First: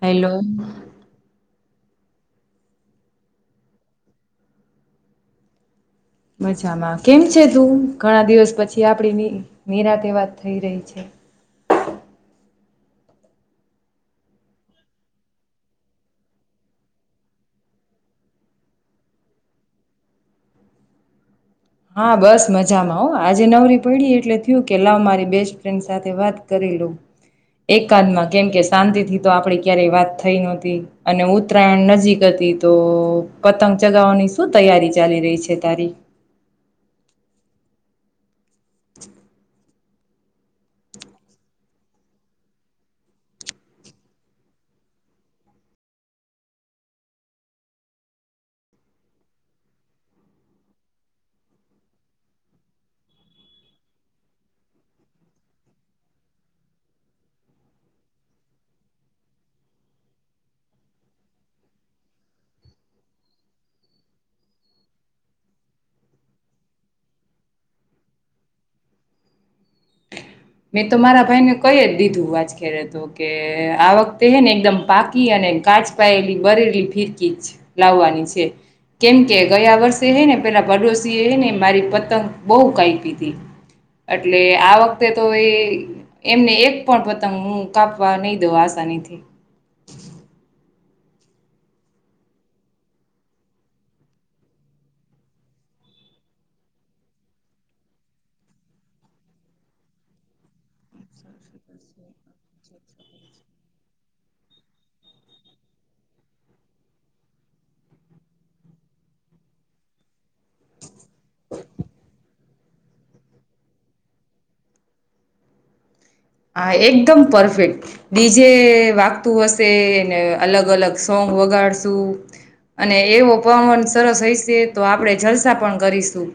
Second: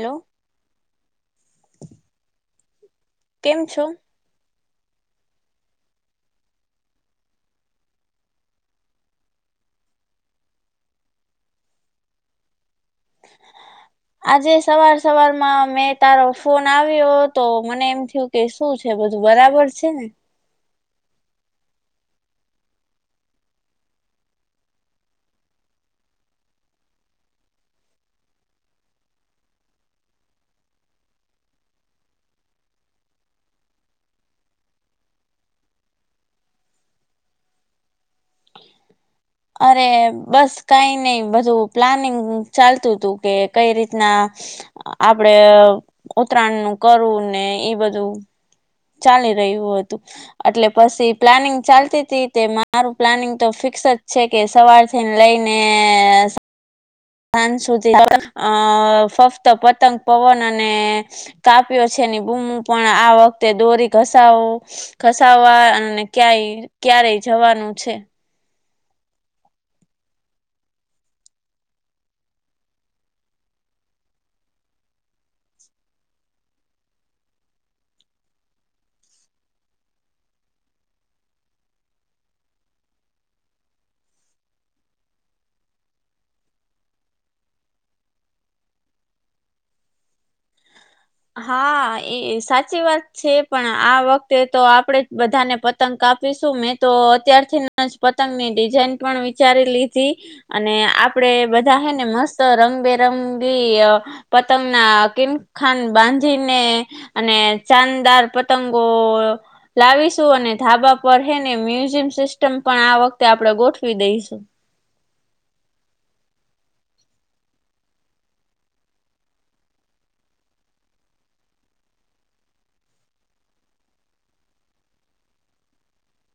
Hello કેમ છો મજામાં કેમ છે તું ઘણા દિવસ પછી આપડી નિ નિરાત એ વાત થઈ રહી છે આજે સવાર સવારમાં મેં તારો ફોન આવ્યો તો મને એમ થયું કે શું છે બધું બરાબર છે ને હા બસ મજામાં હો આજે નવરી પડી એટલે થયું કે લાવ મારી બેસ્ટ ફ્રેન્ડ સાથે વાત કરી લઉ એકાદમાં કેમ કે શાંતિથી તો આપડી ક્યારેય વાત થઈ નહતી અને ઉતરાયણ નજીક હતી તો પતંગ ચગાવવાની શું તૈયારી ચાલી રહી છે તારી અરે બસ કઈ નઈ બધું પ્લાનિંગ ચાલતું હતું કે કઈ રીતના આપડે ઉતરાયણ નું કરવું ને ઈ બધું ચાલી રહ્યું હતું એટલે પછી પ્લાનિંગ ચાલતી તીતે મારું પ્લાનિંગ તો ફિક્સ જ છે કે સવારથીને લઈને સાજ સુધી ફક્ત પતંગ પવન અને કાપ્યો છેની બૂમુ પણ આ વખતે દોરી ઘસવ ઘસાવવા અને ક ક્યારેય જવાનું છે મેં તો મારા ભાઈને કઈ જ દીધું વાજ ખેરે તો કે આ વખતે હે ને એકદમ પાકી અને કાચ પાયેલી બરેલી ફીરકી લાવવાની છે કેમકે ગયા વર્ષે હે ને પેલા પડોશી હે ને મારી પતંગ બહુ કાયપી તી એટલે આ વખતે તો એ એમને એક પણ પતંગ હું કાપવા નહી દઉં આસાનીથી હા એ સાચી વાત છે પણ આ વખતે તો આપડે જ બધાને પતંગ કાપીશું મેં તો અત્યારથી જ પતંગ ની ડિઝઇન પણ વિચારી લીધી અને આપડે બધા હેને મસ્ત રંગબેરંગી પતંગના કિમખાન બાંધીને અને ચાનદાર પતંગો લાવીશું અને ધાબા પણ હે ને મ્યુઝિયમ સિસ્ટ પણ આ વખતે આપણે ગોઠવી દઈશું હા એકદમ પરફેક્ટ ડીજે વાગતું હશેને અલગ અલગ સોંગ વગાડશું અને એવો પવન સરસ હશે તો આપણે જલસા પણ કરીશું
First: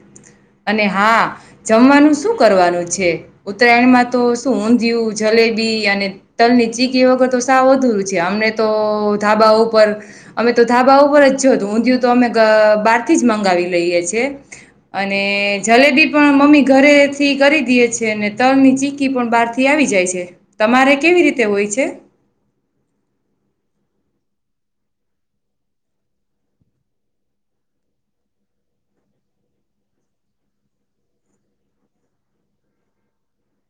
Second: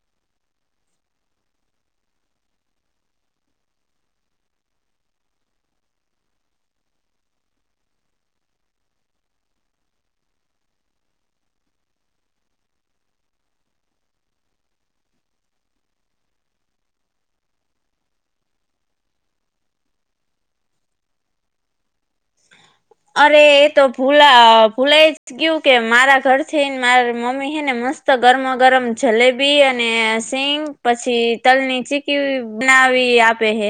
અને હા જમવાનું શું કરવાનું છે ઉત્તરાયણમાં તો શું ઊ ઊંધિયું જલેબી અને તલ ની ચીકી વગર તો સાવ અધુરું છે અમને તો ધાબા ઉપર અમે તો ધાબા ઉપર જ જોત ઊંધિયું તો અમે બહારથી જ મંગાવી લઈએ છે અને જલેબી પણ મમ્મી ઘરેથી કરી દેએ છે અને તલ ની ચીકી પણ બહારથી થી આવી જાય છે તમારે કેવી રીતે હોય છે અરે એ તો ભૂલા ભૂલાય જ ગયું કે મારા ઘરથીને મારા મમ્મી હેને મસ્ત ગરમ ગરમ જલેબી અને સીંગ પછી તલની ચીકી બનાવી આપે હે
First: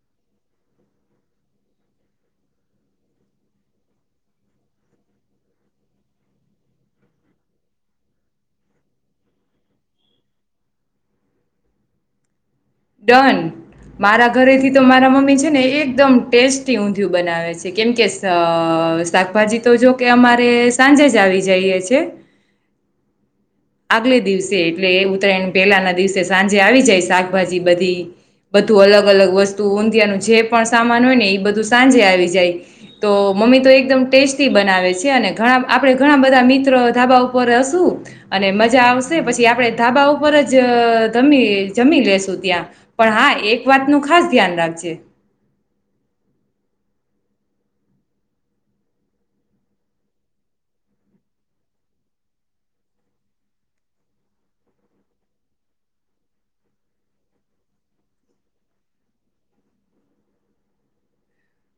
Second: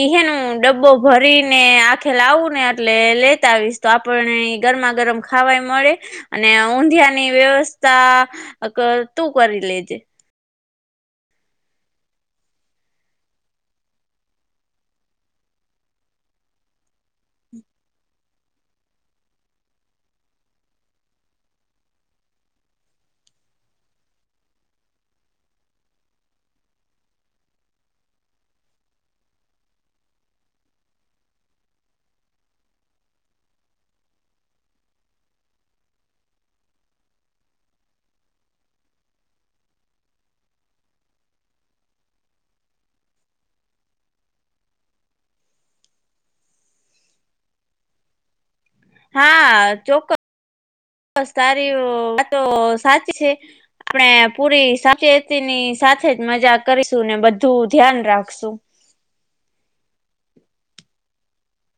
ઈ હેનું ડબ્બો ભરીને આખે લાવું ને એટલે લે સતાવીશ તો આપને ગરમા ગરમ ખાવાય મળે અને ઊંધીયાની વ્યવસ્થા તું કરી લેજે ડન મારા ઘરેથી તો મારા મમ્મી છે ને એકદમ ટેસ્ટી ઊંધિયું બનાવે છે કેમકે શાકભાજી તો જો કે અમારે સાંજે જ આવી જઈએ છે આગલે દિવસે એટલે એ ઉત્તરાયણ પેલાના દિવસે સાંજે આવી જાય શાકભાજી બધી બધું અલગ અલગ વસ્તુ ઊંધીિયાનું જે પણ સામાન હોય ને એ બધું સાંજે આવી જાય તો મમ્મી તો એકદમ ટેસ્ટી બનાવે છે અનેણા આપડણે ઘણા બધા મિત્રો ધાબા ઉપર હશું અને મજા આવશે પછી આપડે ધાબા ઉપર જમી જમી લેશું ત્યાં પણ હા એક વાતનું ખાસ ધ્યાન રાખજે હા ચોક્કસ તારી વાતો સાચી છે આપણે પૂરી સાવચેતીની સાથે જ મજા કરીશું ને બધું ધ્યાન રાખશું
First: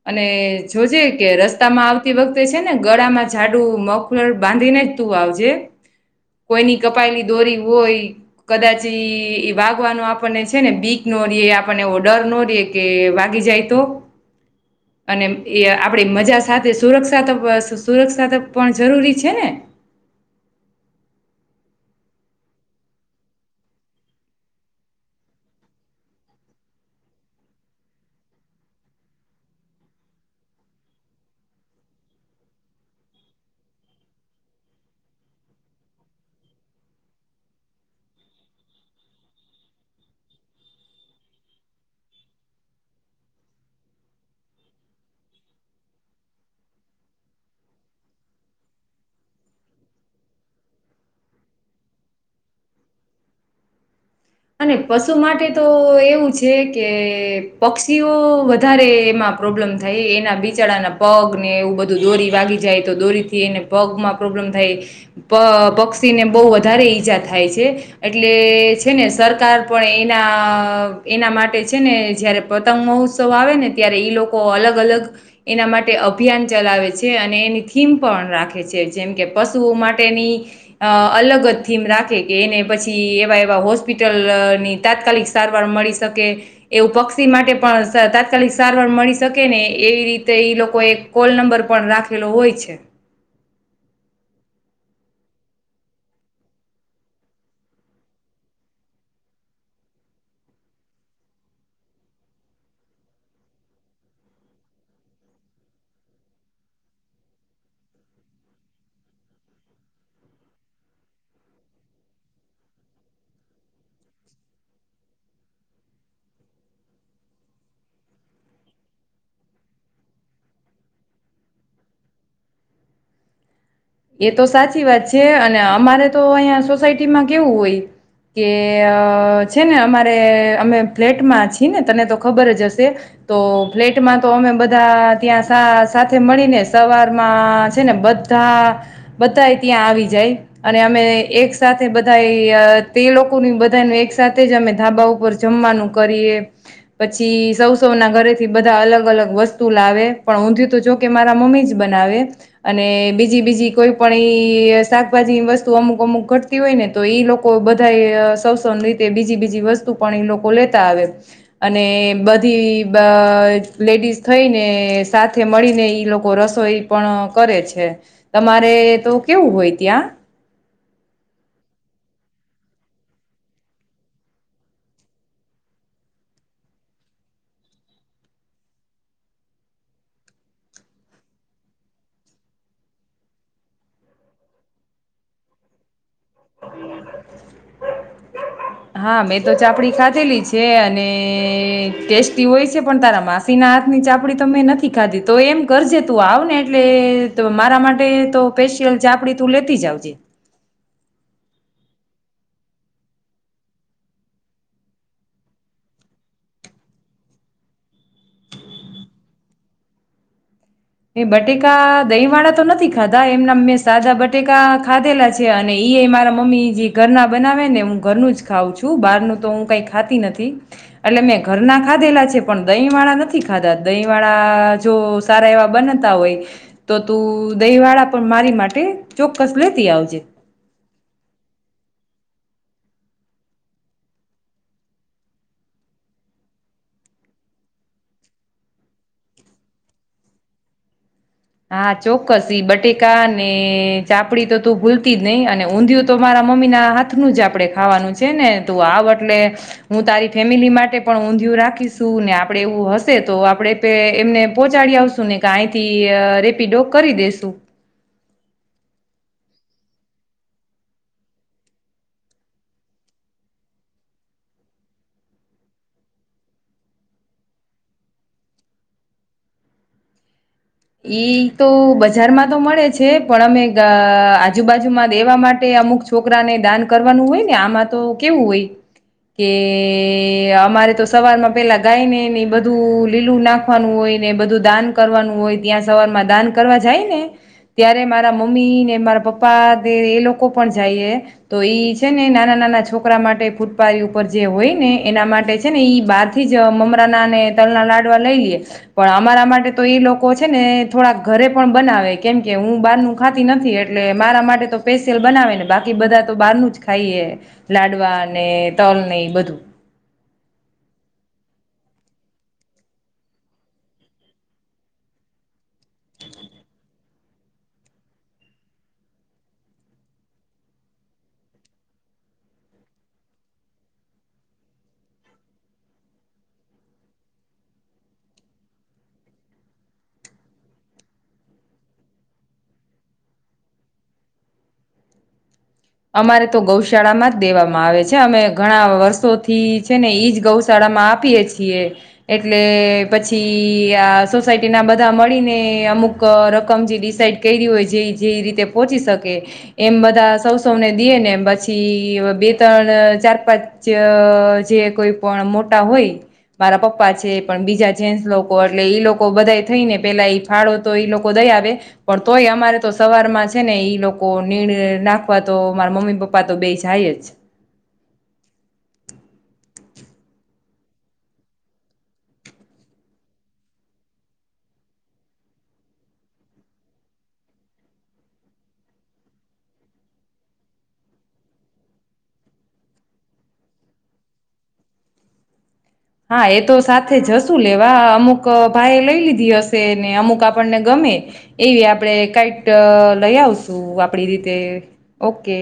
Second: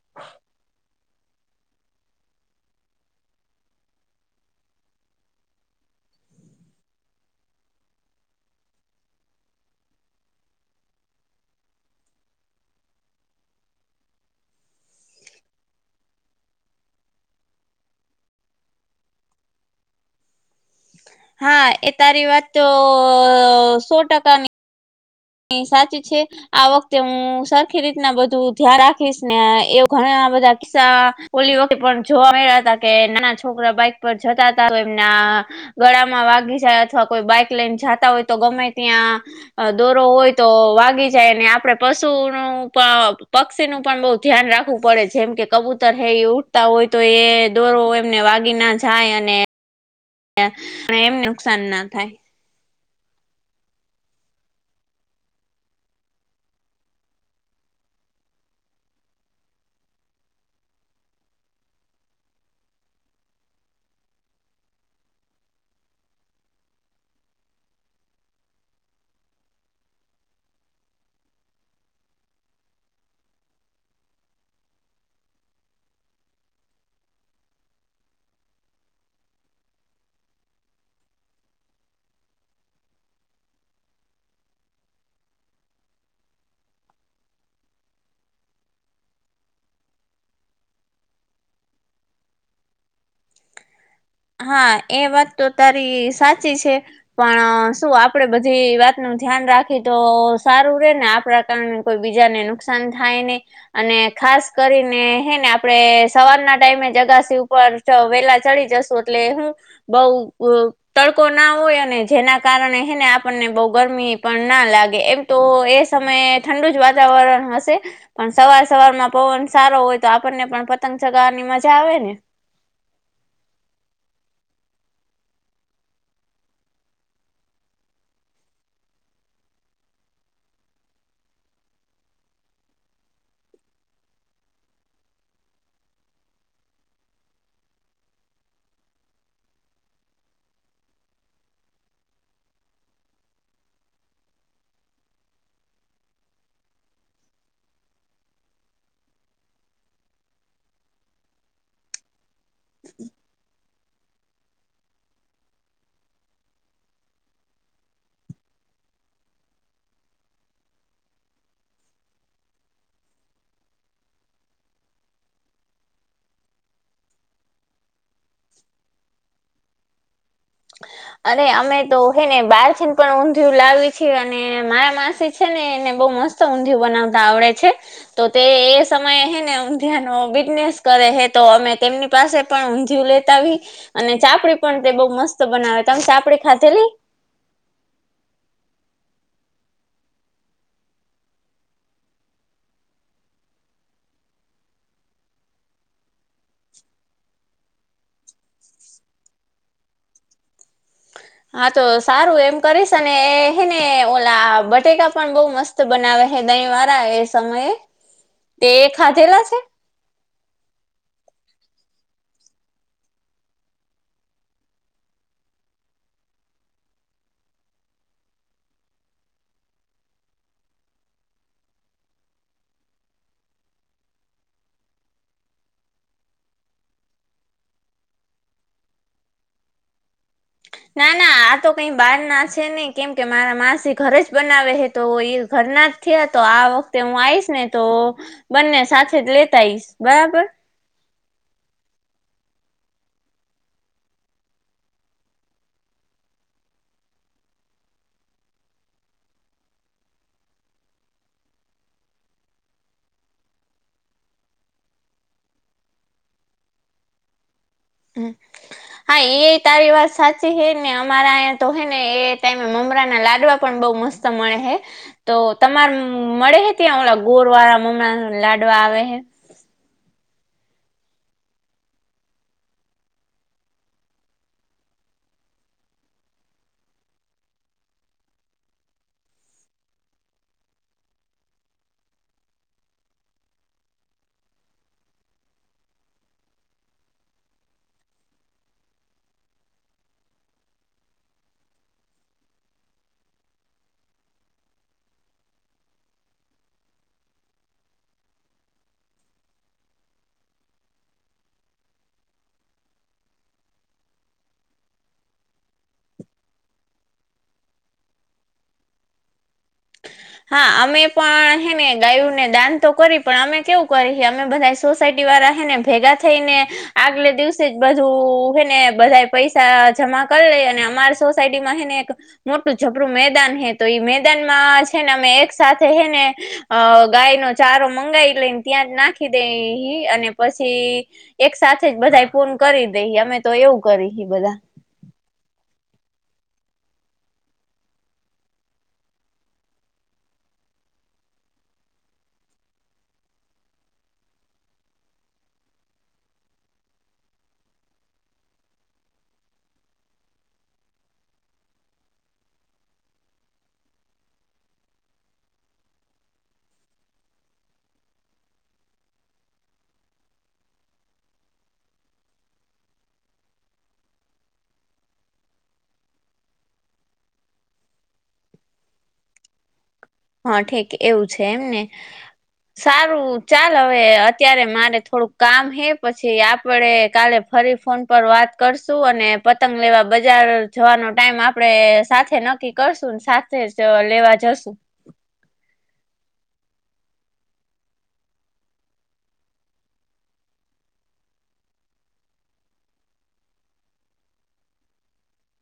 અને જોજે કે રસ્તામાં આવતી વખતે છે ને ગળામાં જાડું મફલર બાંધીને જ તું આવજે કોઈની કપાયેલી દોરી હોય કદાચ એ વાગવાનો આપણને છે ને બીક ન રહીએ આપણને એવો ડર ન રહીએ કે વાગી જાય તો અને એ આપણી મજા સાથે સુરક્ષા ત સુરક્ષા ત પણ જરૂરી છે ને હા એ તારી વાત તો સો ટકાની ની સાચી છે આ વખતે હું સરખી રીતના બધું ધ્યા રાખીશ ને એવું ઘણા બધા કિસ્સા ઓલી વખતે પણ જોવા મળ્યા હતા કે નાના છોકરા બાઈક પર જતા હતા તો એમના ગળામાં વાગી જાય અથવા કોઈ બાઈક લઈન જાતા હોય તો ગમે ત્યાં અ દોરો હોય તો વાગી જાય અને આપડે પશુનું પ પક્ષીનું પણ બઉ ધ્યાન રાખવું પડે જેમ કે કબૂતર હે એ ઉડતા હોય તો એ દોરો એમને વાગી ના જાય અને પણ એમને નુકસાન ના થાય. અને પશુ માટે તો એવું છે કે પક્ષીઓ વધારે એમાં પ્રોબ્લેમ થાય એના બિચાડાના પગ ને એવું બધું દોરી વાગી જાય તો દોરીથી એને પગમાં પ્રોબ્લમ થાય પ પક્ષીને બઉ વધારે ઈજા થાય છે એટલે છે ને સરકાર પણ એના એના માટે છે ને જયારે પતંગ મહોત્સવ આવે ને ત્યારે ઈ લોકો અલગ અલગ એના માટે અભિયાન ચલાવે છે અને એની થીમ પણ રાખે છે જેમ કે પશુઓ માટેની અ અલગ જ થીમ રાખે કે એને પછી એવા એવા હોસ્ હોસ્પિટલની તાત્કાલિક સારવાર મળી શકે એવું પક્ષી માટે પણ સ તાત્કાલિક સારવાર મળી શકે ને એવી રીતે ઈ લોકો એક કોલ નંબર પણ રાખેલો હોય છે. હા એ વાત તો તારી સાચી છે પણ શું આપડે બધી વાત નુ ધ્યાન રાખી તો સારું રે ને આપણા કારણે કોઈ બીજાને નુકસાન થાય નહી અને ખાસ કરીને હેને આપડે સવારના ટાઈમે જગાસી ઉપર ચ વેલા ચડી જશું. એટલે હું બઉ ઉમ તડકો ના હોય અને જેના કારણે હે ને આપણને બઉ ગરમી પણ ના લાગે એમ તો એ સમયે ઠંડુ જ વાતાવરણ હશે પણ સવાર સવારમાં પવન સારો હોય તો આપણને પણ પતંગ ચગાવાની મજા આવે ને. એ તો સાચી વાત છે અને અમારે તો અહીંયા સોસાયટીમાં કેવું હોય કે અ છે ને અમારે અમે ફ્લેટમાં છીએ ને તને તો ખબર જ હશે તો ફ્લેટમાં તો અમે બધા ત્યાં સા સાથે મળીને સવારમાં છે ને બધા બધાય ત્યાં આવી જાય અને અમે એક સાથે બધાય અ તે લોકોનુય બધાનુ એક સાથે જ અમે ધાબા ઉપર જમવાનું કરીએ પછી સૌ સૌ ના ઘરેથી બધા અલગ અલગ વસ્તુ લાવે પણ ઊંધીયુ તો જોકે મારા મમ્મી જ બનાવે અને બીજી બીજી કોઈ પણ ઈ શાકભાજીની વસ્તુ અમુક અમુક ઘટતી હોય ને તો ઈ લોકો બધાય સવસવની રીતે બીજી બીજી વસ્તુ પણ ઈ લોકો લેતા આવે અને બધી બ લેડીઝ થઈને સાથે મળીને ઈ લોકો રસોઈ પણ કરે છે. તમારે તો કેવું હોય ત્યાં? અરે અમે તો હેને બારથીન પણ ઊંધિયું લાવી છીએ અને માર માસી છે ને એને બઉ મસ્ત ઊંધિયું બનાવતા આવડે છે તો તે એ સમયે હેને ઊંધીયાનો બિઝનેસ કરે હે તો અમે તેમની પાસે પણ ઊંધિયું લેતાવી અને ચાપડી પણ તે બઉ મસ્ત બનાવે તમ પાપડી ખાધેલી? હા મેં તો ચાપડી ખાધેલી છે અને ટેસ્ટી હોય છે પણ તારા માસીના હાથની ચાપડી તો મેં નથી ખાધી તો એમ કરજે તું આવને એટલે તો મારા માટે તો પેશિયલ ચાપડી તું લેતી જ આવજે. હા તો સારું એમ કરીશ અને હે ને ઓલા બટેકા પણ બઉ મસ્ત બનાવે હે દહીં વાળા એ સમયે. તે એ ખાધેલા છે? બટેકા દહીં વાળા તો નથી ખાધા એમનામ મેં સાદા બટેકા ખાધેલા છે અને ઈએ મારા મમ્મી જે ઘર ના બનાવે ને હું ઘરનું જ ખાઉં છું બહાર ન તો હું કઈ ખાતી નથી એટલે મેં ઘર ના ખાધેલા છે પણ દહીં વાળા નથી ખાધા દહીં વાળા જો સારા એવા બનતા હોય તો તું દહી વાળા પણ મારી માટે ચોક્કસ લેતી આવજે. ના ના આ તો કઈ બહાર ના છે નઈ કેમકે મારા માસી ઘરે જ બનાવે હે તો ઈ ઘરના જ થયા તો આ વખતે હું આઈશ ને તો બંને સાથે જ લેતા આઈશ. બરાબર? હા ચોક્કસ ઈ બટેકા ને ચાપડી તો તું ભૂલતી જ નહિ અને ઊંધિયું તો મારા મમ્મીના હાથનું જ આપડે ખાવાનું છે ને તું આવ અટલે હું તારી ફેમિલી માટે પણ ઊંધિયું રાખીશું ને આપડે એવું હશે તો આપડે બે એમને પોહોંચાડી આવશું ને કા આંયથી અ રેપીડો કરી દેશું. હ હા એ તારી વાત સાચી હે ને અમારા આંય તો હે ને એ ટાઈમે મમરા ના લાડવા પણ બઉ મસ્ત મળે હે તો તમાર મળે હે ત્યાં ઓલા ગોર વાળા મમરા લાડવા આવે હે? ઈ તો બજારમાં તો મળે છે પણ અમે અ આજુબાજુમાં દેવા માટે અમુક છોકરાને દાન કરવાનું હોય ને આમાં તો કેવું હોય, કે અમારે તો સવારમાં પેલા ગાય ને ને બધું લીલું નાખવાનું હોય ને બધું દાન કરવાનું હોય, ત્યાં સવાર માં દાન કરવા જાય ને ત્યારે મારા મમ્મી ને મારા પપ્પા તે એ લોકો પણ જાયએ, તો ઈ છે ને નાના નાના છોકરા માટે ફૂટપારી ઉપર જે હોય ને એના માટે છે ને ઈ બહાર થી જ મમરા ના ને તલના લાડવા લઈ લ્યે પણ અમારા માટે તો એ લોક, કો છે ને થોડા ઘરે પણ બનાવે કેમ કે હું બારનુ ખાતી નથી એટલે મારા માટે તો પેશિયલ બનાવે ને બાકી બધા તો બારનુ જ ખાઈએ, લાડવા ને, તલ ને બધું. હા અમે પણ હેને ગાયુંને દાન તો કરી પણ અમે કેવું કરી હી અમે બધા સોસાયટી વાળા હેને ભેગા થઈને આગલે દિવસે જ બધું હેને બધા પૈસા જમા કર લઈએ અને અમારી સોસાયટી માં હેને એક મોટું જબરું મેદાન હે તો ઈ મેદાન માં જ, છેને અમે એક સાથે હેને અ ગાય નો ચારો મંગાઈ લઈન ત્યાં જ નાખી દેઈ અને પછી એક સાથે જ બધા ફૂન કરી દેહિ અમે તો એવું કરી હિ બધા. અમારે તો ગૌશાળામાં જ દેવામાં આવે છે અમે ઘણા વર્ષોથી છે ને ઈજ ગૌશાળામાં આપીએ છીએ એટલે પછી આ સોસાયટી ના બધા મળીને અમુક રકમ જે ડિસાઈડ કયરી હોય જે જે રીતે પોહોચી શકે એમ બધા સૌ, સૌને દીએને પછી બે ત્રણ ચાર પાંચ અ જે કોઈ પણ મોટા હોય મારા પપ્પા છે પણ બીજા જેન્સ લોકો અટલે ઈ લોકો બધા થઈ ને પેલા ઈ ફાળો તો ઈ લોકો દઈ આવે પણ તોય અમારે તો સવારમાં છે ને ઈ લોકો નીણ નાખ પા તો મારા મમ્મી પપ્પા તો બે જાય જ હા ઠેક એવું છે એમને સારું ચાલ હવે અત્યારે મારે થોડુંક કામ હે પછી આપડે કાલે ફરી ફોન પર વાત કરશું અને પતંગ લેવા બજાર જવાનો ટાઈમ આપણે સાથે નક્કી કરશુંન સાથે જ લેવા જશું હા એ તો સાથે જશું લેવા અમુક ભાઈએ લઈ લીધી હશે ને અમુક આપણને ગમે એવી આપણે કઈટ લઈ આવશું આપડી રીતે ઓકે.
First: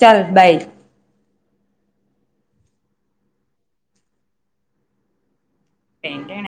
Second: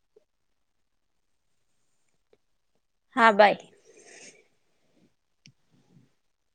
ચાલ બાય હા બાય ટેન ટેન